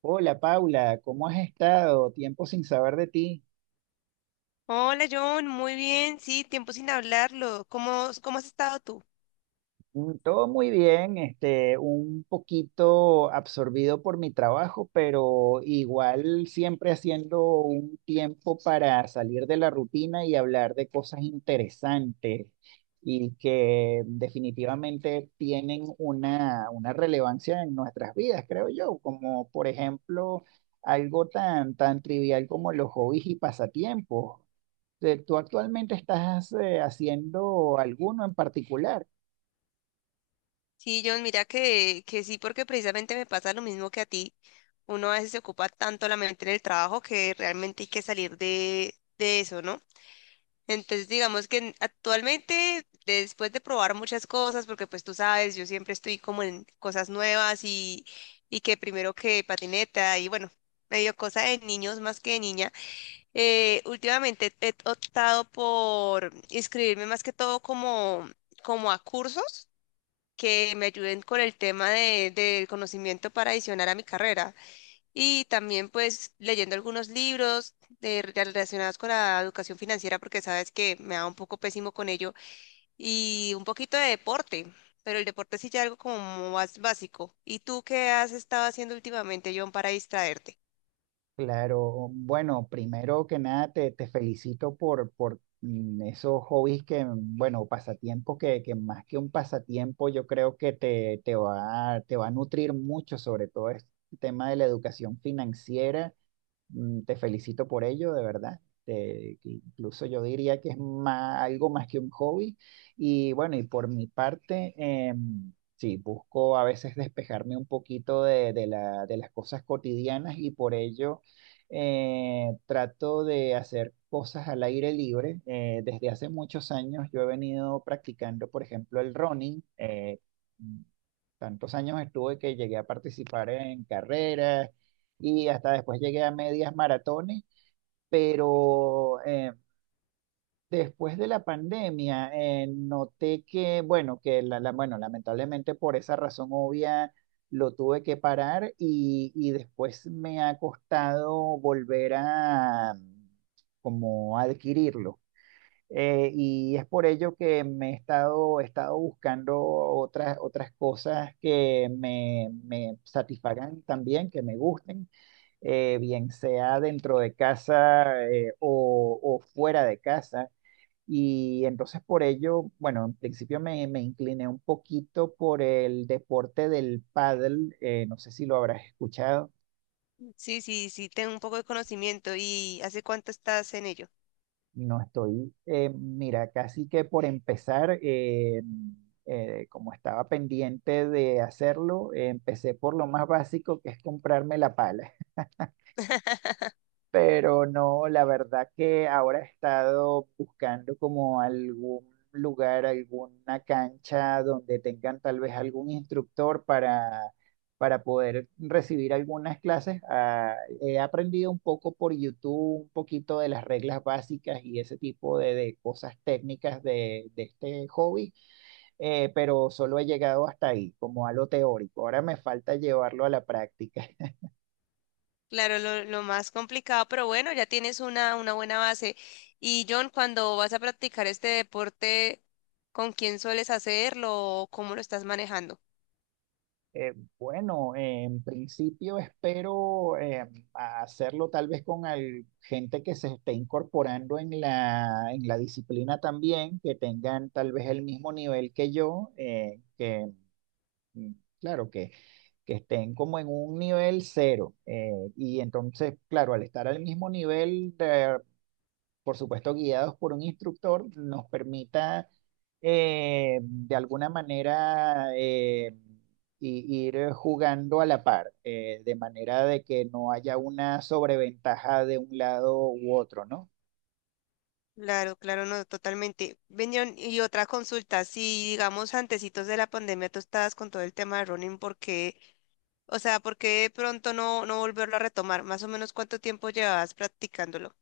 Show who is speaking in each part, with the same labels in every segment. Speaker 1: Hola Paula, ¿cómo has estado? Tiempo sin saber de ti.
Speaker 2: Hola John, muy bien, sí, tiempo sin hablarlo. ¿Cómo has estado tú?
Speaker 1: Todo muy bien, un poquito absorbido por mi trabajo, pero igual siempre haciendo un tiempo para salir de la rutina y hablar de cosas interesantes y que definitivamente tienen una relevancia en nuestras vidas, creo yo, como por ejemplo algo tan trivial como los hobbies y pasatiempos. ¿Tú actualmente estás haciendo alguno en particular?
Speaker 2: Sí, John, mira que sí, porque precisamente me pasa lo mismo que a ti. Uno a veces se ocupa tanto la mente en el trabajo que realmente hay que salir de eso, ¿no? Entonces, digamos que actualmente, después de probar muchas cosas, porque pues tú sabes, yo siempre estoy como en cosas nuevas y que primero que patineta y bueno, medio cosa de niños más que de niña. Últimamente he optado por inscribirme más que todo como a cursos que me ayuden con el tema del conocimiento para adicionar a mi carrera. Y también pues leyendo algunos libros relacionados con la educación financiera porque sabes que me da un poco pésimo con ello. Y un poquito de deporte, pero el deporte sí ya algo como más básico. ¿Y tú qué has estado haciendo últimamente, John, para distraerte?
Speaker 1: Claro, bueno, primero que nada te felicito por esos hobbies bueno, pasatiempos que más que un pasatiempo yo creo que te va a nutrir mucho, sobre todo el tema de la educación financiera. Te felicito por ello, de verdad. Que incluso yo diría que es algo más que un hobby. Y bueno, y por mi parte, sí, busco a veces despejarme un poquito de las cosas cotidianas y por ello trato de hacer cosas al aire libre. Desde hace muchos años yo he venido practicando, por ejemplo, el running. Mm, Tantos años estuve que llegué a participar en carreras y hasta después llegué a medias maratones, pero después de la pandemia noté que, bueno, bueno, lamentablemente por esa razón obvia lo tuve que parar y después me ha costado volver a como adquirirlo. Y es por ello que he estado buscando otras cosas que me satisfagan también, que me gusten bien sea dentro de casa o fuera de casa. Y entonces por ello, bueno, en principio me incliné un poquito por el deporte del pádel. No sé si lo habrás escuchado,
Speaker 2: Sí, sí, sí, tengo un poco de conocimiento. ¿Y hace cuánto estás en ello?
Speaker 1: no estoy, mira, casi que por empezar, como estaba pendiente de hacerlo, empecé por lo más básico que es comprarme la pala. Pero no, la verdad que ahora he estado buscando como algún lugar, alguna cancha donde tengan tal vez algún instructor para poder recibir algunas clases. He aprendido un poco por YouTube, un poquito de las reglas básicas y ese tipo de cosas técnicas de este hobby, pero solo he llegado hasta ahí, como a lo teórico. Ahora me falta llevarlo a la práctica.
Speaker 2: Claro, lo más complicado, pero bueno, ya tienes una buena base. Y John, cuando vas a practicar este deporte, ¿con quién sueles hacerlo o cómo lo estás manejando?
Speaker 1: Eh, bueno, en principio espero hacerlo tal vez con gente que se esté incorporando en en la disciplina también, que tengan tal vez el mismo nivel que yo, mm, claro, que estén como en un nivel cero. Y entonces, claro, al estar al mismo nivel, por supuesto guiados por un instructor, nos permita de alguna manera ir jugando a la par, de manera de que no haya una sobreventaja de un lado u otro, ¿no?
Speaker 2: Claro, claro, no, totalmente. Ven, John, y otra consulta, si digamos antecitos de la pandemia tú estabas con todo el tema de running, ¿por qué? O sea, ¿por qué de pronto no volverlo a retomar? ¿Más o menos cuánto tiempo llevabas practicándolo?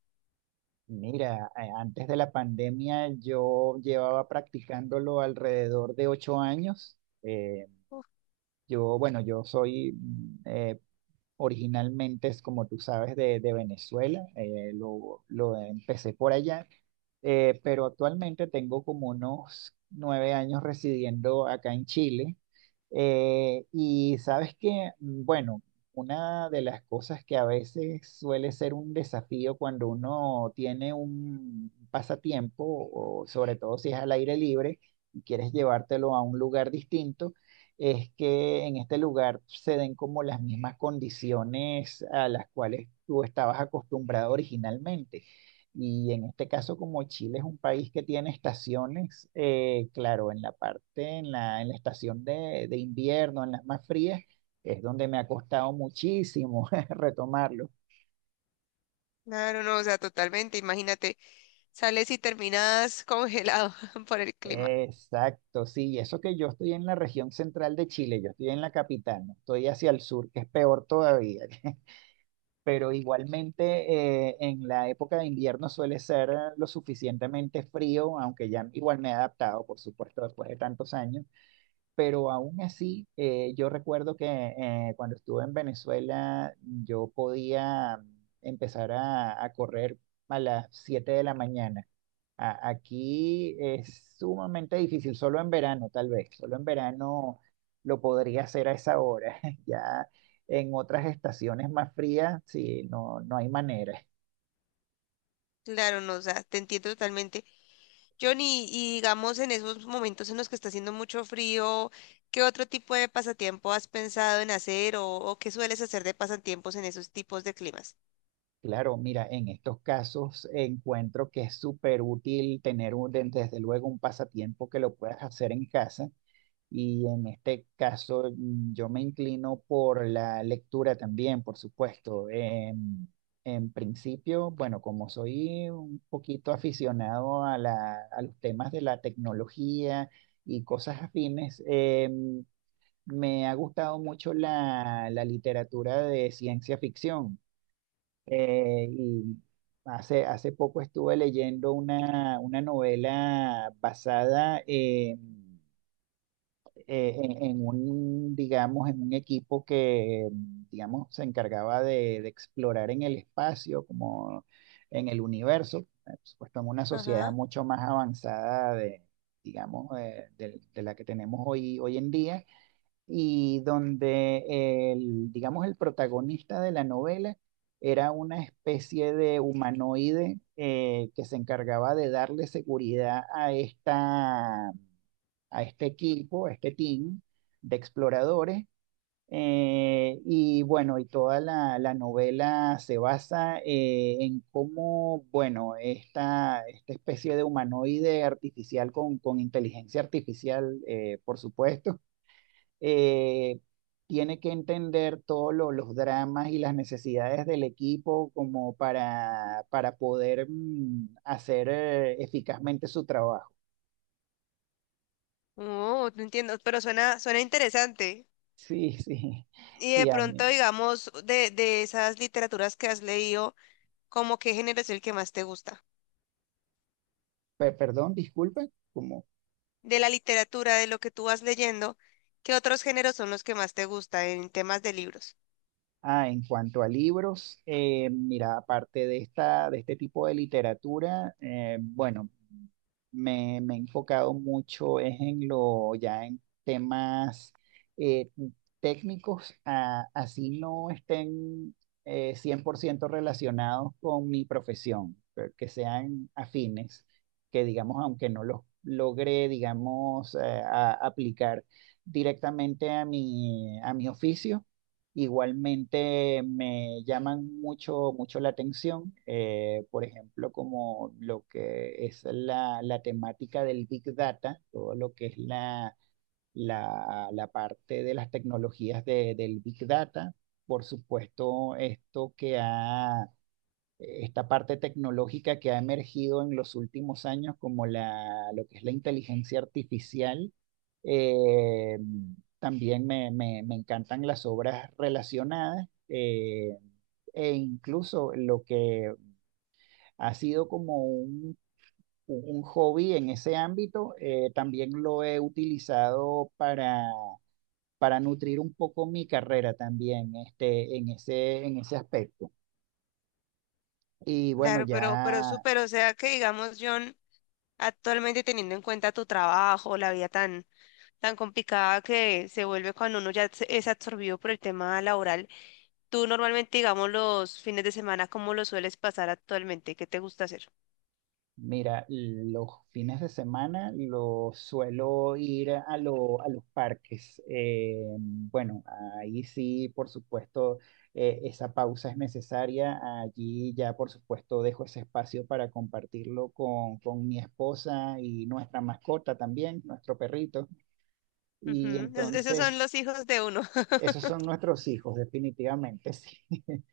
Speaker 1: Mira, antes de la pandemia yo llevaba practicándolo alrededor de 8 años.
Speaker 2: Uf.
Speaker 1: Yo soy originalmente, es como tú sabes, de Venezuela, lo empecé por allá, pero actualmente tengo como unos 9 años residiendo acá en Chile. Y sabes que, bueno, una de las cosas que a veces suele ser un desafío cuando uno tiene un pasatiempo, o sobre todo si es al aire libre y quieres llevártelo a un lugar distinto es que en este lugar se den como las mismas condiciones a las cuales tú estabas acostumbrado originalmente. Y en este caso, como Chile es un país que tiene estaciones, claro, en la parte, en la estación de invierno, en las más frías, es donde me ha costado muchísimo retomarlo.
Speaker 2: Claro, no, o sea, totalmente, imagínate. Sales y terminas congelado por el clima.
Speaker 1: Exacto, sí, y eso que yo estoy en la región central de Chile, yo estoy en la capital, no estoy hacia el sur, que es peor todavía. Pero igualmente en la época de invierno suele ser lo suficientemente frío, aunque ya igual me he adaptado, por supuesto, después de tantos años, pero aún así yo recuerdo que cuando estuve en Venezuela yo podía empezar a correr a las 7 de la mañana. Aquí es sumamente difícil, solo en verano tal vez, solo en verano lo podría hacer a esa hora. Ya en otras estaciones más frías, sí, no, no hay manera.
Speaker 2: Claro, no, o sea, te entiendo totalmente. Johnny, y digamos en esos momentos en los que está haciendo mucho frío, ¿qué otro tipo de pasatiempo has pensado en hacer o qué sueles hacer de pasatiempos en esos tipos de climas?
Speaker 1: Claro, mira, en estos casos encuentro que es súper útil tener desde luego un pasatiempo que lo puedas hacer en casa. Y en este caso yo me inclino por la lectura también, por supuesto. En principio, bueno, como soy un poquito aficionado a a los temas de la tecnología y cosas afines, me ha gustado mucho la literatura de ciencia ficción. Y hace, hace poco estuve leyendo una novela basada en en un, digamos, en un equipo que, digamos, se encargaba de explorar en el espacio, como en el universo, por supuesto, en una sociedad
Speaker 2: Ajá.
Speaker 1: mucho más avanzada de la que tenemos hoy, hoy en día, y donde el, digamos, el protagonista de la novela era una especie de humanoide que se encargaba de darle seguridad a esta a este equipo, a este team de exploradores. Y bueno, y toda la novela se basa en cómo, bueno, esta especie de humanoide artificial con inteligencia artificial, por supuesto, eh, tiene que entender todos los dramas y las necesidades del equipo como para poder hacer eficazmente su trabajo.
Speaker 2: Oh, no entiendo, pero suena interesante.
Speaker 1: Sí, sí,
Speaker 2: Y de
Speaker 1: sí, a
Speaker 2: pronto,
Speaker 1: mí.
Speaker 2: digamos, de esas literaturas que has leído, ¿cómo qué género es el que más te gusta?
Speaker 1: Perdón, disculpe, como,
Speaker 2: De la literatura, de lo que tú vas leyendo, ¿qué otros géneros son los que más te gustan en temas de libros?
Speaker 1: ah, en cuanto a libros, mira, aparte de esta, de este tipo de literatura, bueno, me he enfocado mucho es en lo, ya en temas eh, técnicos, así no estén 100% relacionados con mi profesión, pero que sean afines, que digamos, aunque no los logre, digamos, aplicar directamente a a mi oficio. Igualmente me llaman mucho la atención, por ejemplo, como lo que es la temática del Big Data, todo lo que es la parte de las tecnologías del Big Data. Por supuesto, esta parte tecnológica que ha emergido en los últimos años como lo que es la inteligencia artificial. Eh, También me encantan las obras relacionadas e incluso lo que ha sido como un hobby en ese ámbito, también lo he utilizado para nutrir un poco mi carrera también este, en ese aspecto. Y bueno,
Speaker 2: Claro, pero
Speaker 1: ya
Speaker 2: súper, o sea que digamos, John, actualmente teniendo en cuenta tu trabajo, la vida tan, tan complicada que se vuelve cuando uno ya es absorbido por el tema laboral, tú normalmente, digamos, los fines de semana, ¿cómo lo sueles pasar actualmente? ¿Qué te gusta hacer?
Speaker 1: mira, los fines de semana los suelo ir a los parques. Bueno, ahí sí, por supuesto, esa pausa es necesaria. Allí ya, por supuesto, dejo ese espacio para compartirlo con mi esposa y nuestra mascota también, nuestro perrito. Y
Speaker 2: Ujú, esos son
Speaker 1: entonces...
Speaker 2: los hijos de uno.
Speaker 1: Esos son nuestros hijos, definitivamente, sí.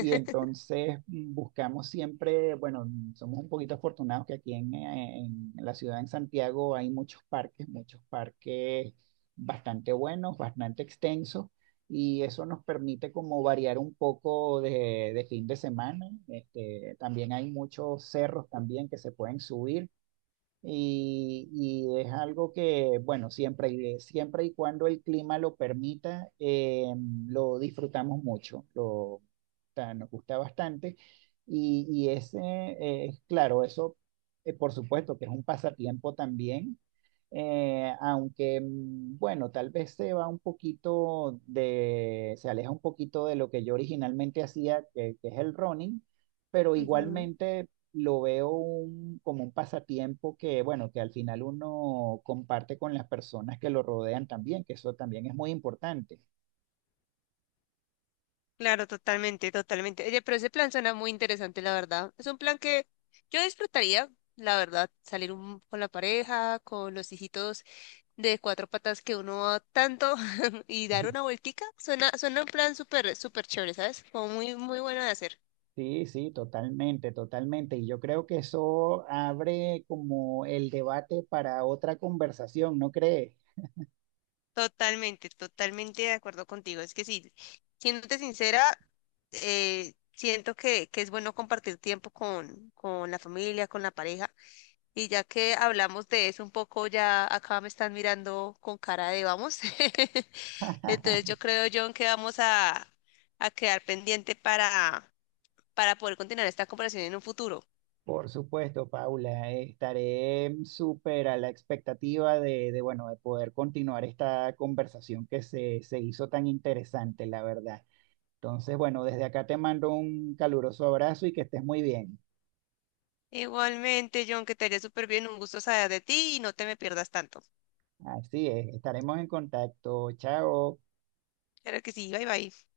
Speaker 1: Y entonces buscamos siempre, bueno, somos un poquito afortunados que aquí en la ciudad, en Santiago, hay muchos parques bastante buenos, bastante extensos, y eso nos permite como variar un poco de fin de semana. Este, también hay muchos cerros también que se pueden subir. Y es algo que, bueno, siempre y cuando el clima lo permita, lo disfrutamos mucho, lo, o sea, nos gusta bastante. Y, y ese, eh, claro, eso, por supuesto que es un pasatiempo también, aunque, bueno, tal vez se aleja un poquito de lo que yo originalmente hacía, que es el running, pero
Speaker 2: Ujú.
Speaker 1: igualmente lo veo como un pasatiempo que, bueno, que al final uno comparte con las personas que lo rodean también, que eso también es muy importante.
Speaker 2: Claro, totalmente, totalmente. Oye, pero ese plan suena muy interesante, la verdad. Es un plan que yo disfrutaría, la verdad, salir con la pareja, con los hijitos de cuatro patas que uno va tanto y dar una vueltica. Suena un plan súper, súper chévere, ¿sabes? Como muy, muy bueno de hacer.
Speaker 1: Sí, sí, totalmente, totalmente. Y yo creo que eso abre como el debate para otra conversación, ¿no crees?
Speaker 2: Totalmente, totalmente de acuerdo contigo. Es que sí, siéndote sincera, siento que es bueno compartir tiempo con la familia, con la pareja. Y ya que hablamos de eso un poco, ya acá me están mirando con cara de vamos. Entonces yo creo, John, que vamos a quedar pendiente para poder continuar esta conversación en un futuro.
Speaker 1: Por supuesto, Paula, estaré súper a la expectativa bueno, de poder continuar esta conversación que se hizo tan interesante, la verdad. Entonces, bueno, desde acá te mando un caluroso abrazo y que estés muy bien.
Speaker 2: Igualmente, John, que te haría súper bien, un gusto saber de ti y no te me pierdas tanto.
Speaker 1: Así es, estaremos en contacto. Chao.
Speaker 2: Claro que sí, bye bye.